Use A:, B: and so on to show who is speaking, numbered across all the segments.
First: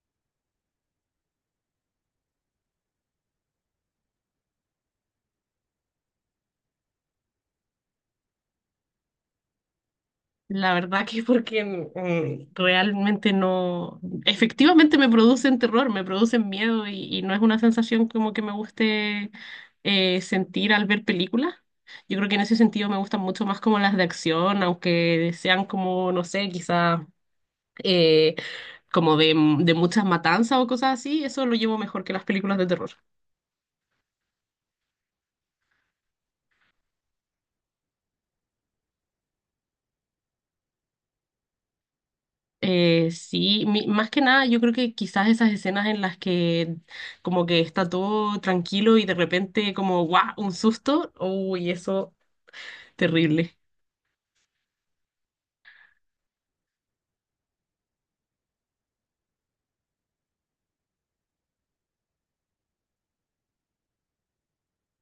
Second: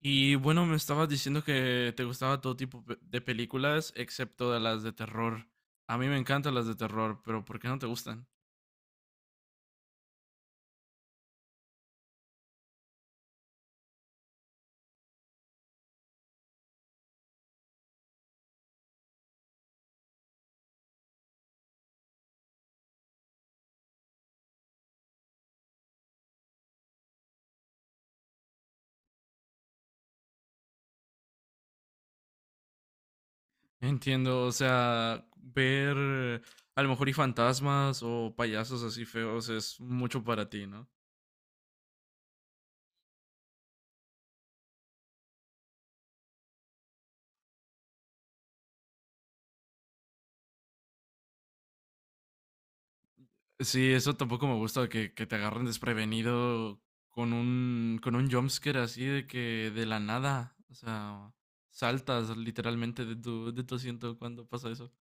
A: Y bueno, me estabas diciendo que te gustaba todo tipo de películas, excepto de las de terror. A mí me encantan las de terror, pero ¿por qué no te gustan?
B: La verdad que porque realmente no, efectivamente me producen terror, me producen miedo y no es una sensación como que me guste sentir al ver películas. Yo creo que en ese sentido me gustan mucho más como las de acción, aunque sean como, no sé, quizás como de muchas matanzas o cosas así, eso lo llevo mejor que las películas de terror.
A: Entiendo, o sea, ver a lo mejor y fantasmas o payasos así feos es mucho para ti, ¿no?
B: Sí, más que nada yo creo que quizás esas escenas en las que como que está todo tranquilo y de repente como guau, un susto, uy, eso terrible.
A: Sí, eso tampoco me gusta que te agarren desprevenido con un jumpscare así de que de la nada, o sea, saltas literalmente de tu asiento cuando pasa eso.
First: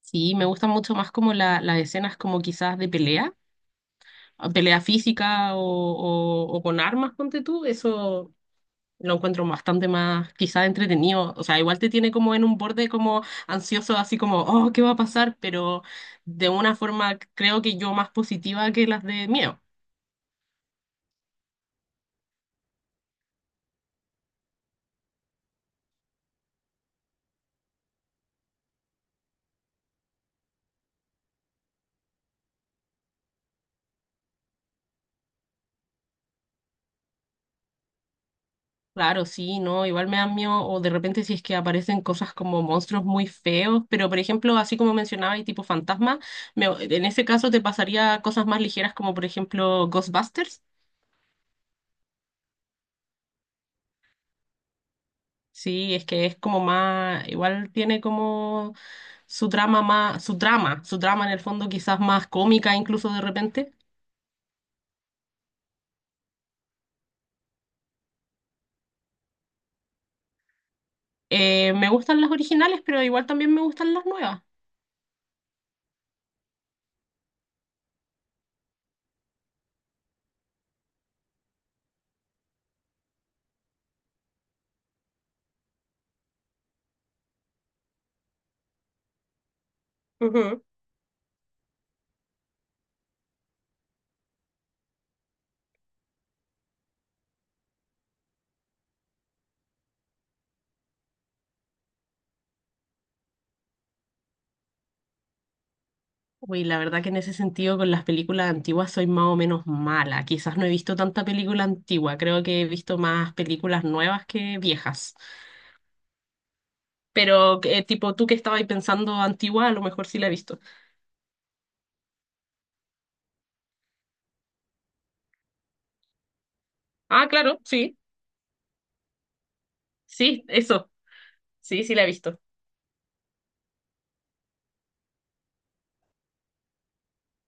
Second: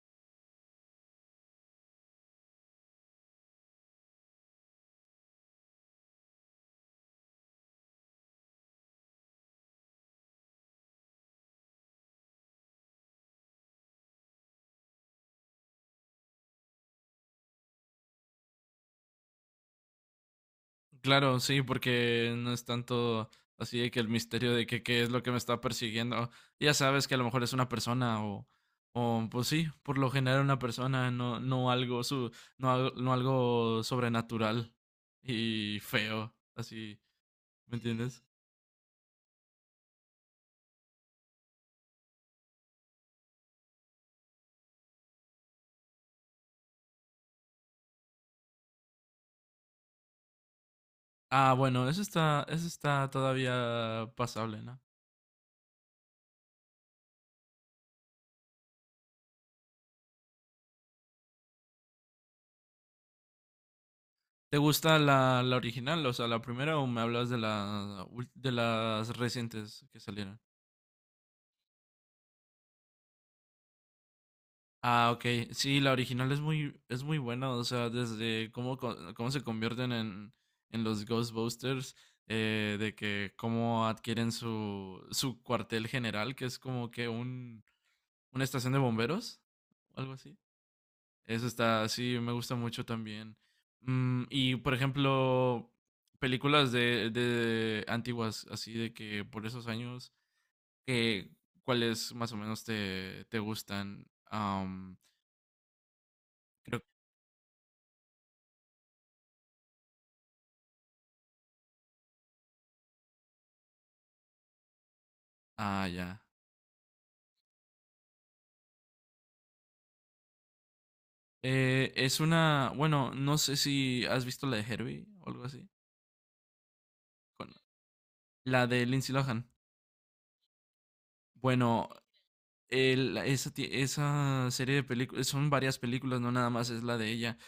B: Sí, me gustan mucho más como las escenas como quizás de pelea, pelea física o con armas, ponte tú, eso lo encuentro bastante más quizás entretenido. O sea, igual te tiene como en un borde como ansioso, así como, oh, ¿qué va a pasar? Pero de una forma creo que yo más positiva que las de miedo.
A: Claro, sí, porque no es tanto así de que el misterio de que qué es lo que me está persiguiendo. Ya sabes que a lo mejor es una persona o pues sí, por lo general una persona, no, no algo no, no algo sobrenatural y feo, así, ¿me entiendes?
B: Claro, sí, no, igual me dan miedo, o de repente si es que aparecen cosas como monstruos muy feos, pero por ejemplo, así como mencionaba, y tipo fantasma, en ese caso te pasaría cosas más ligeras como por ejemplo Ghostbusters,
A: Ah, bueno, eso está todavía pasable, ¿no?
B: sí, es que es como más, igual tiene como su trama más, su trama en el fondo quizás más cómica incluso de repente.
A: ¿Te gusta la original, o sea, la primera, o me hablas de la de las recientes que salieron?
B: Me gustan las originales, pero igual también me gustan las nuevas.
A: Ah, ok. Sí, la original es es muy buena. O sea, desde cómo se convierten en los Ghostbusters, de que cómo adquieren su cuartel general, que es como que un, una estación de bomberos, o algo así.
B: Ujú.
A: Eso está, sí, me gusta mucho también. Y, por ejemplo, películas de antiguas, así de que por esos años, que, ¿cuáles más o menos te gustan?
B: Uy, la verdad que en ese sentido con las películas antiguas soy más o menos mala. Quizás no he visto tanta película antigua, creo que he visto más películas nuevas que viejas.
A: Ah, ya.
B: Pero tipo tú que estabas ahí pensando antigua, a lo mejor sí la he visto.
A: Es una, bueno, no sé si has visto la de Herbie o algo así.
B: Ah,
A: con-
B: claro, sí,
A: la de Lindsay Lohan.
B: sí, eso, sí,
A: Bueno,
B: sí la he visto.
A: esa, esa serie de películas, son varias películas, no nada más es la de ella.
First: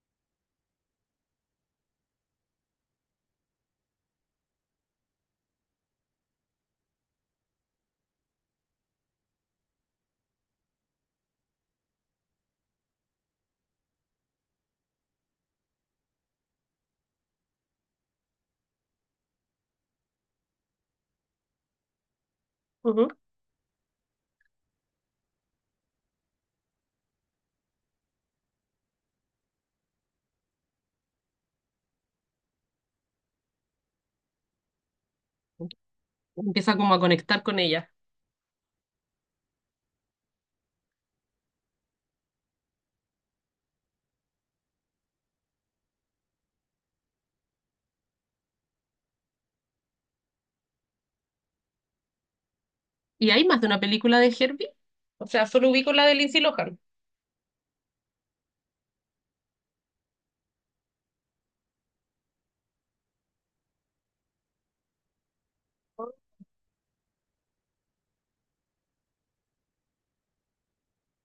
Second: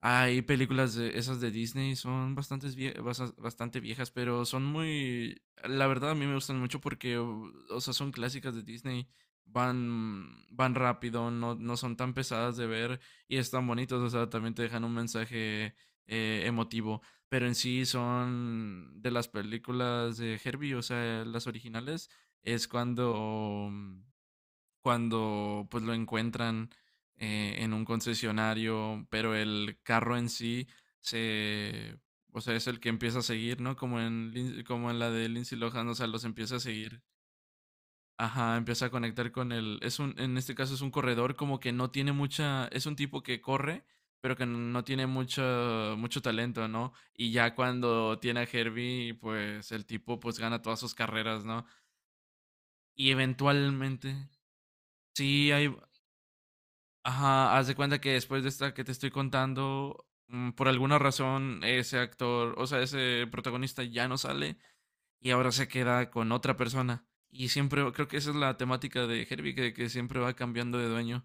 A: Hay películas de esas de Disney, son bastante viejas, pero son muy, la verdad a mí me gustan mucho porque, o sea, son clásicas de Disney, van rápido, no son tan pesadas de ver y están bonitas, o sea, también te dejan un mensaje emotivo, pero en sí son de las películas de Herbie, o sea, las originales, es
B: Ujú.
A: cuando pues lo encuentran en un concesionario, pero el carro en sí se, o sea, es el que empieza a seguir, ¿no? Como en, como en la de Lindsay Lohan, o sea, los empieza a
B: Empieza como a
A: seguir.
B: conectar con ella.
A: Ajá, empieza a conectar con el, es un, en este caso es un corredor como que no tiene mucha, es un tipo que corre, pero que no tiene mucho talento, ¿no? Y ya cuando tiene a Herbie, pues el tipo pues gana todas sus carreras, ¿no? Y
B: ¿Y hay más de una
A: eventualmente,
B: película de Herbie? O sea,
A: sí,
B: solo
A: hay,
B: ubico la de Lindsay Lohan.
A: ajá, haz de cuenta que después de esta que te estoy contando, por alguna razón ese actor, o sea, ese protagonista ya no sale y ahora se queda con otra persona. Y siempre, creo que esa es la temática de Herbie, que siempre va cambiando de dueño.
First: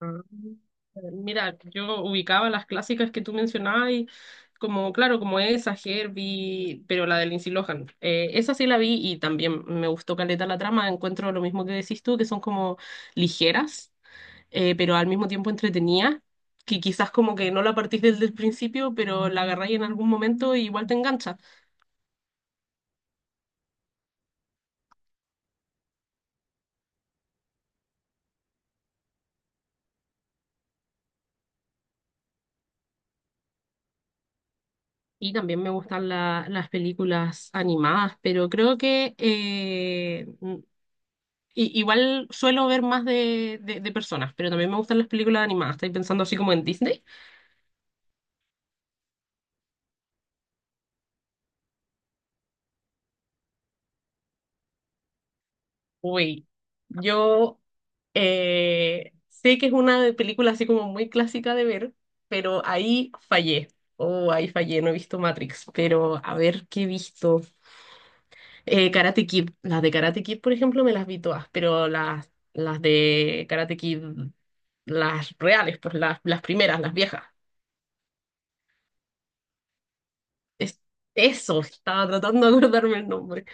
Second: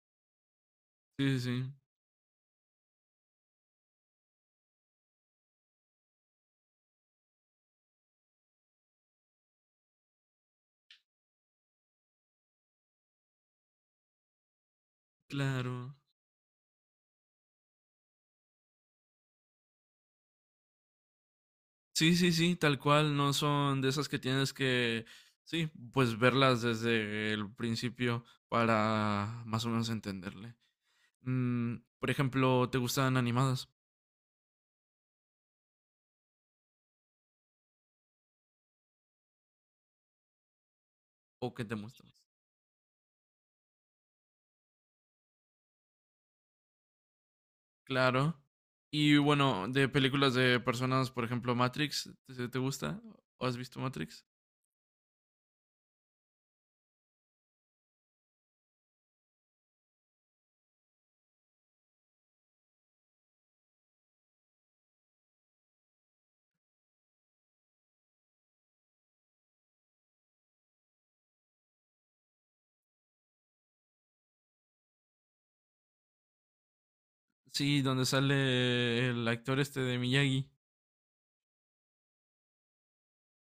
B: Ah,
A: Sí,
B: mira,
A: sí,
B: yo ubicaba las clásicas que tú mencionabas y como, claro, como esa, Herbie, pero la de Lindsay Lohan. Esa sí la vi y también me gustó caleta la trama. Encuentro lo mismo que decís tú, que son como ligeras, pero al mismo tiempo
A: claro.
B: entretenidas, que quizás como que no la partís desde el principio, pero la agarráis en algún momento y igual te engancha.
A: Sí, sí, sí, tal cual, no son de esas que tienes que, sí, pues verlas desde el principio para más o menos entenderle. Mm, por ejemplo, ¿te gustan animadas
B: Y también me gustan las películas animadas, pero creo que
A: o qué te
B: y
A: gustan?
B: igual suelo ver más de personas, pero también me gustan las películas animadas. Estoy pensando así como en Disney.
A: Claro. Y bueno, de películas de personas, por ejemplo, Matrix, ¿te, te gusta? ¿O has visto Matrix?
B: Uy, yo sé que es una película así como muy clásica de ver, pero ahí fallé. Oh, ahí fallé, no he visto Matrix, pero a ver qué he visto. Karate Kid, las de Karate Kid, por ejemplo, me las vi todas, pero las de Karate Kid, las reales, pues las primeras, las viejas.
A: Sí, donde sale el actor este de Miyagi.
B: Es, eso, estaba tratando de acordarme el nombre.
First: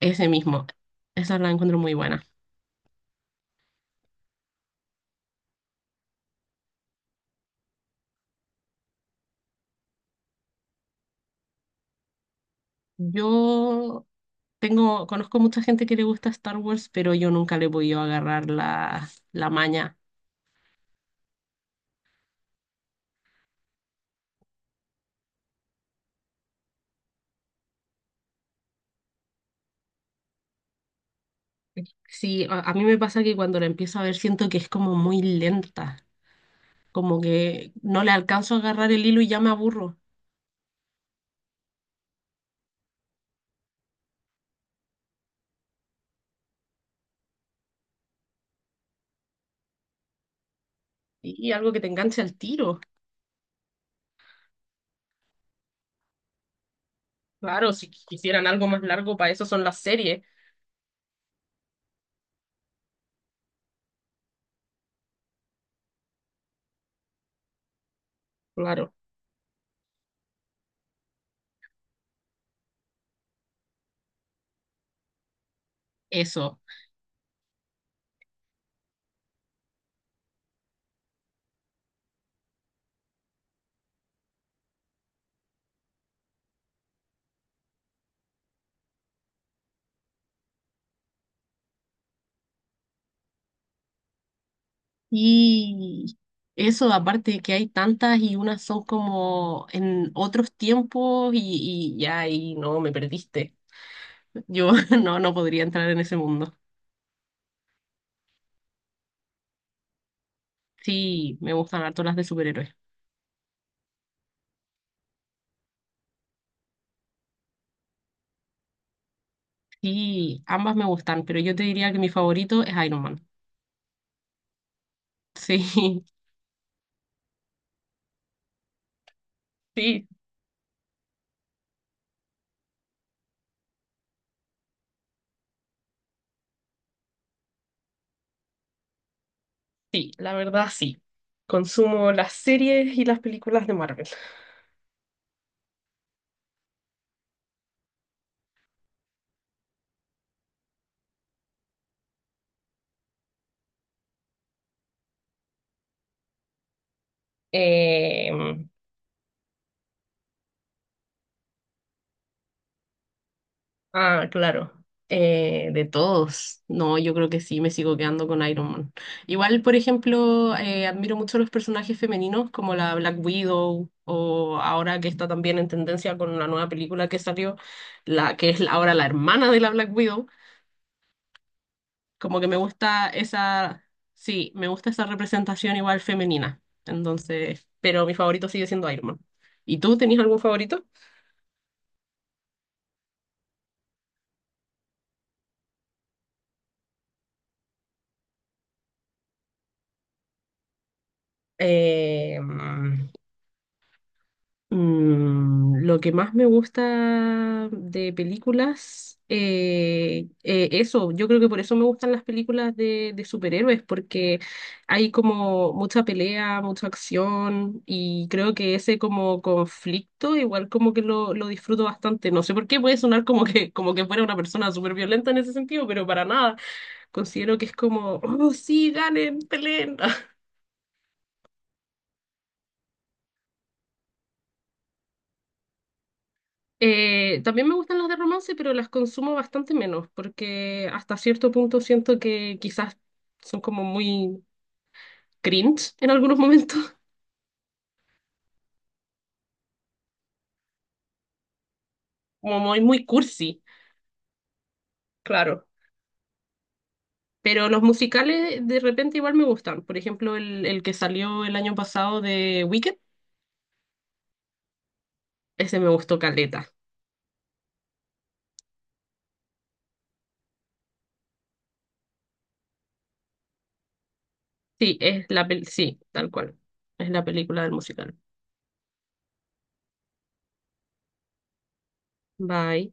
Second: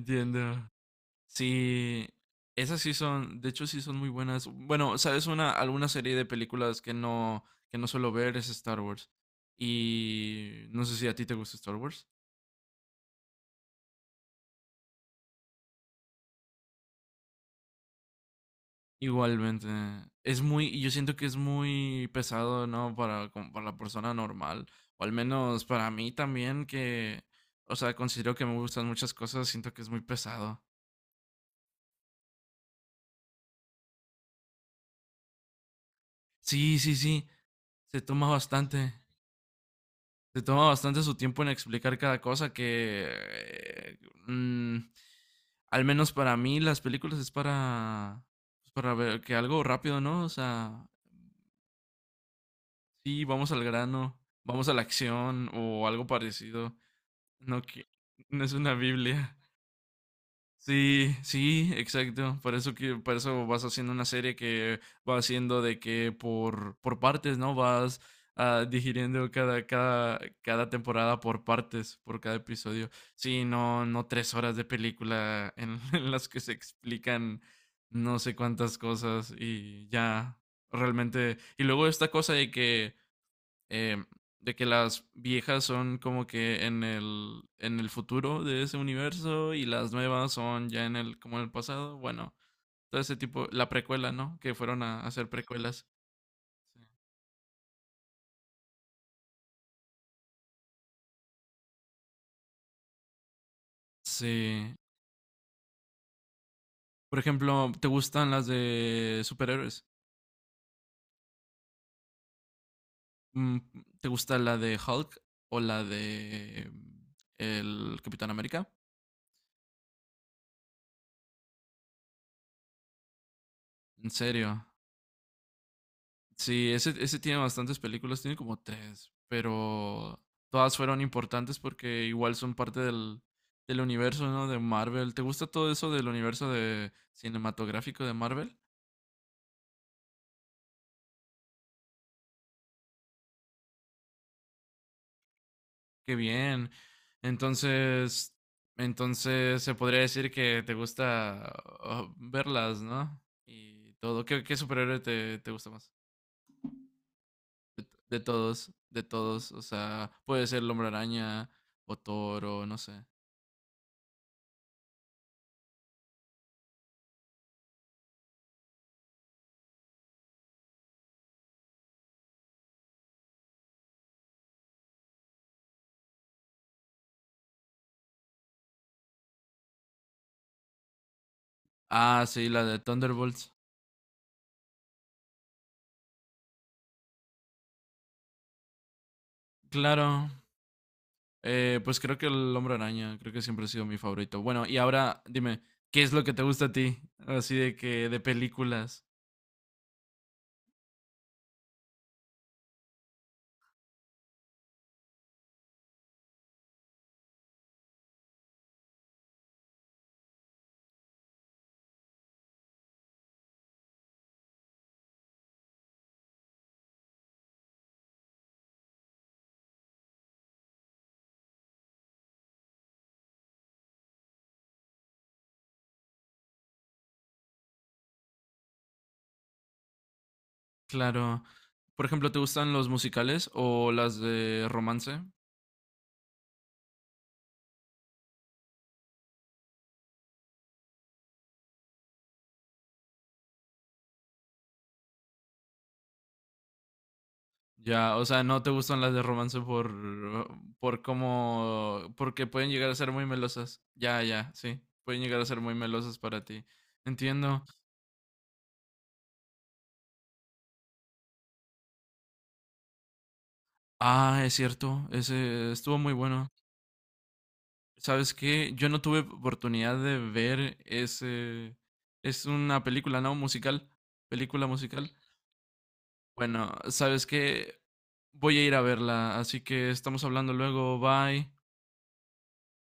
B: Ese mismo. Esa la encuentro muy
A: Sí,
B: buena.
A: esas sí son, de hecho sí son muy buenas. Bueno, sabes una alguna serie de películas que no suelo ver es Star Wars. Y no sé si a ti te gusta Star Wars.
B: Yo tengo, conozco mucha gente que le gusta Star Wars, pero yo nunca le he podido agarrar la
A: Igualmente.
B: maña.
A: Es muy, yo siento que es muy pesado, ¿no? Para, como para la persona normal. O al menos para mí también, que, o sea, considero que me gustan muchas cosas, siento que es muy pesado.
B: Sí, a mí me pasa que cuando la empiezo a ver siento que es como muy lenta,
A: Sí, sí,
B: como
A: sí.
B: que
A: Se
B: no le
A: toma
B: alcanzo a agarrar
A: bastante.
B: el hilo y ya me aburro.
A: Se toma bastante su tiempo en explicar cada cosa que... mm, al menos para mí las películas es para... pues, para ver que algo rápido, ¿no? O sea,
B: Y algo que te enganche al tiro.
A: sí, vamos al grano, vamos a la acción o algo parecido. No,
B: Claro,
A: que
B: si
A: no
B: quisieran
A: es
B: algo
A: una
B: más largo, para
A: Biblia.
B: eso son las series.
A: Sí, sí, exacto. Por eso que, por eso vas haciendo una serie que va haciendo de que por partes, ¿no? Vas
B: Claro,
A: digiriendo cada temporada por partes, por cada episodio. Sí, no, no tres horas de película en, en las que se
B: eso.
A: explican no sé cuántas cosas y ya realmente. Y luego esta cosa eh, de que las viejas son como que en en el futuro de ese universo y las nuevas son ya en el, como en el pasado. Bueno, todo ese tipo, la precuela, ¿no? Que fueron a hacer precuelas.
B: Y eso, aparte de que hay tantas y unas son como en otros tiempos y ya, y no, me perdiste. Yo
A: Sí.
B: no, no podría entrar en ese mundo.
A: Por ejemplo, ¿te gustan las de superhéroes?
B: Sí, me gustan harto las de superhéroes.
A: Mm, ¿te gusta la de Hulk o la de el Capitán América?
B: Sí, ambas me gustan, pero yo te diría que mi favorito es Iron Man.
A: ¿En serio?
B: Sí,
A: Sí, ese tiene bastantes películas, tiene como tres,
B: sí,
A: pero todas fueron importantes porque igual son parte del universo, ¿no? De Marvel. ¿Te gusta todo eso del universo de cinematográfico de Marvel?
B: sí, la verdad sí. Consumo las series y las películas de Marvel.
A: Qué bien. Entonces, entonces se podría decir que te gusta verlas, ¿no? Y todo. ¿Qué, qué superhéroe te gusta más? De
B: Eh,
A: todos, de todos. O sea, puede ser el Hombre Araña o Thor o no sé.
B: Ah, claro. De todos. No, yo creo que sí, me sigo quedando con Iron Man. Igual, por ejemplo, admiro mucho los personajes femeninos como la Black Widow o ahora que está también en tendencia con la nueva película que salió, la que es ahora la hermana de la Black Widow.
A: Ah,
B: Como que
A: sí,
B: me
A: la de
B: gusta
A: Thunderbolts.
B: esa, sí, me gusta esa representación igual femenina. Entonces, pero mi favorito sigue siendo Iron Man. ¿Y tú
A: Claro,
B: tenías algún favorito?
A: pues creo que el Hombre Araña, creo que siempre ha sido mi favorito. Bueno, y ahora dime, ¿qué es lo que te gusta a ti? Así de que de películas.
B: Eh, lo que más me gusta de películas, eso, yo creo que por eso me gustan las películas de superhéroes, porque hay como mucha pelea, mucha acción, y creo que ese como conflicto igual como que lo disfruto bastante. No sé por qué puede sonar como que fuera una persona súper violenta en ese sentido, pero para nada. Considero que es como, oh, sí, ganen, peleen.
A: Claro. Por ejemplo, ¿te gustan los musicales o las de romance?
B: También me gustan las de romance, pero las consumo bastante menos, porque hasta cierto punto siento que quizás son como muy cringe en algunos momentos,
A: Ya, o sea, no te gustan las de romance por cómo porque
B: como
A: pueden
B: muy,
A: llegar a
B: muy
A: ser muy
B: cursi,
A: melosas. Ya, ya, sí. Pueden llegar a ser
B: claro.
A: muy melosas para ti. Entiendo.
B: Pero los musicales de repente igual me gustan. Por ejemplo, el que salió el año pasado de Wicked,
A: Ah, es cierto. Ese
B: ese me
A: estuvo muy
B: gustó
A: bueno.
B: caleta.
A: ¿Sabes qué? Yo no tuve oportunidad de ver ese... Es una película, ¿no? Musical. Película
B: Sí,
A: musical.
B: es sí, tal cual.
A: Bueno,
B: Es la
A: ¿sabes
B: película del
A: qué?
B: musical.
A: Voy a ir a verla, así que estamos hablando luego. Bye.
B: Bye.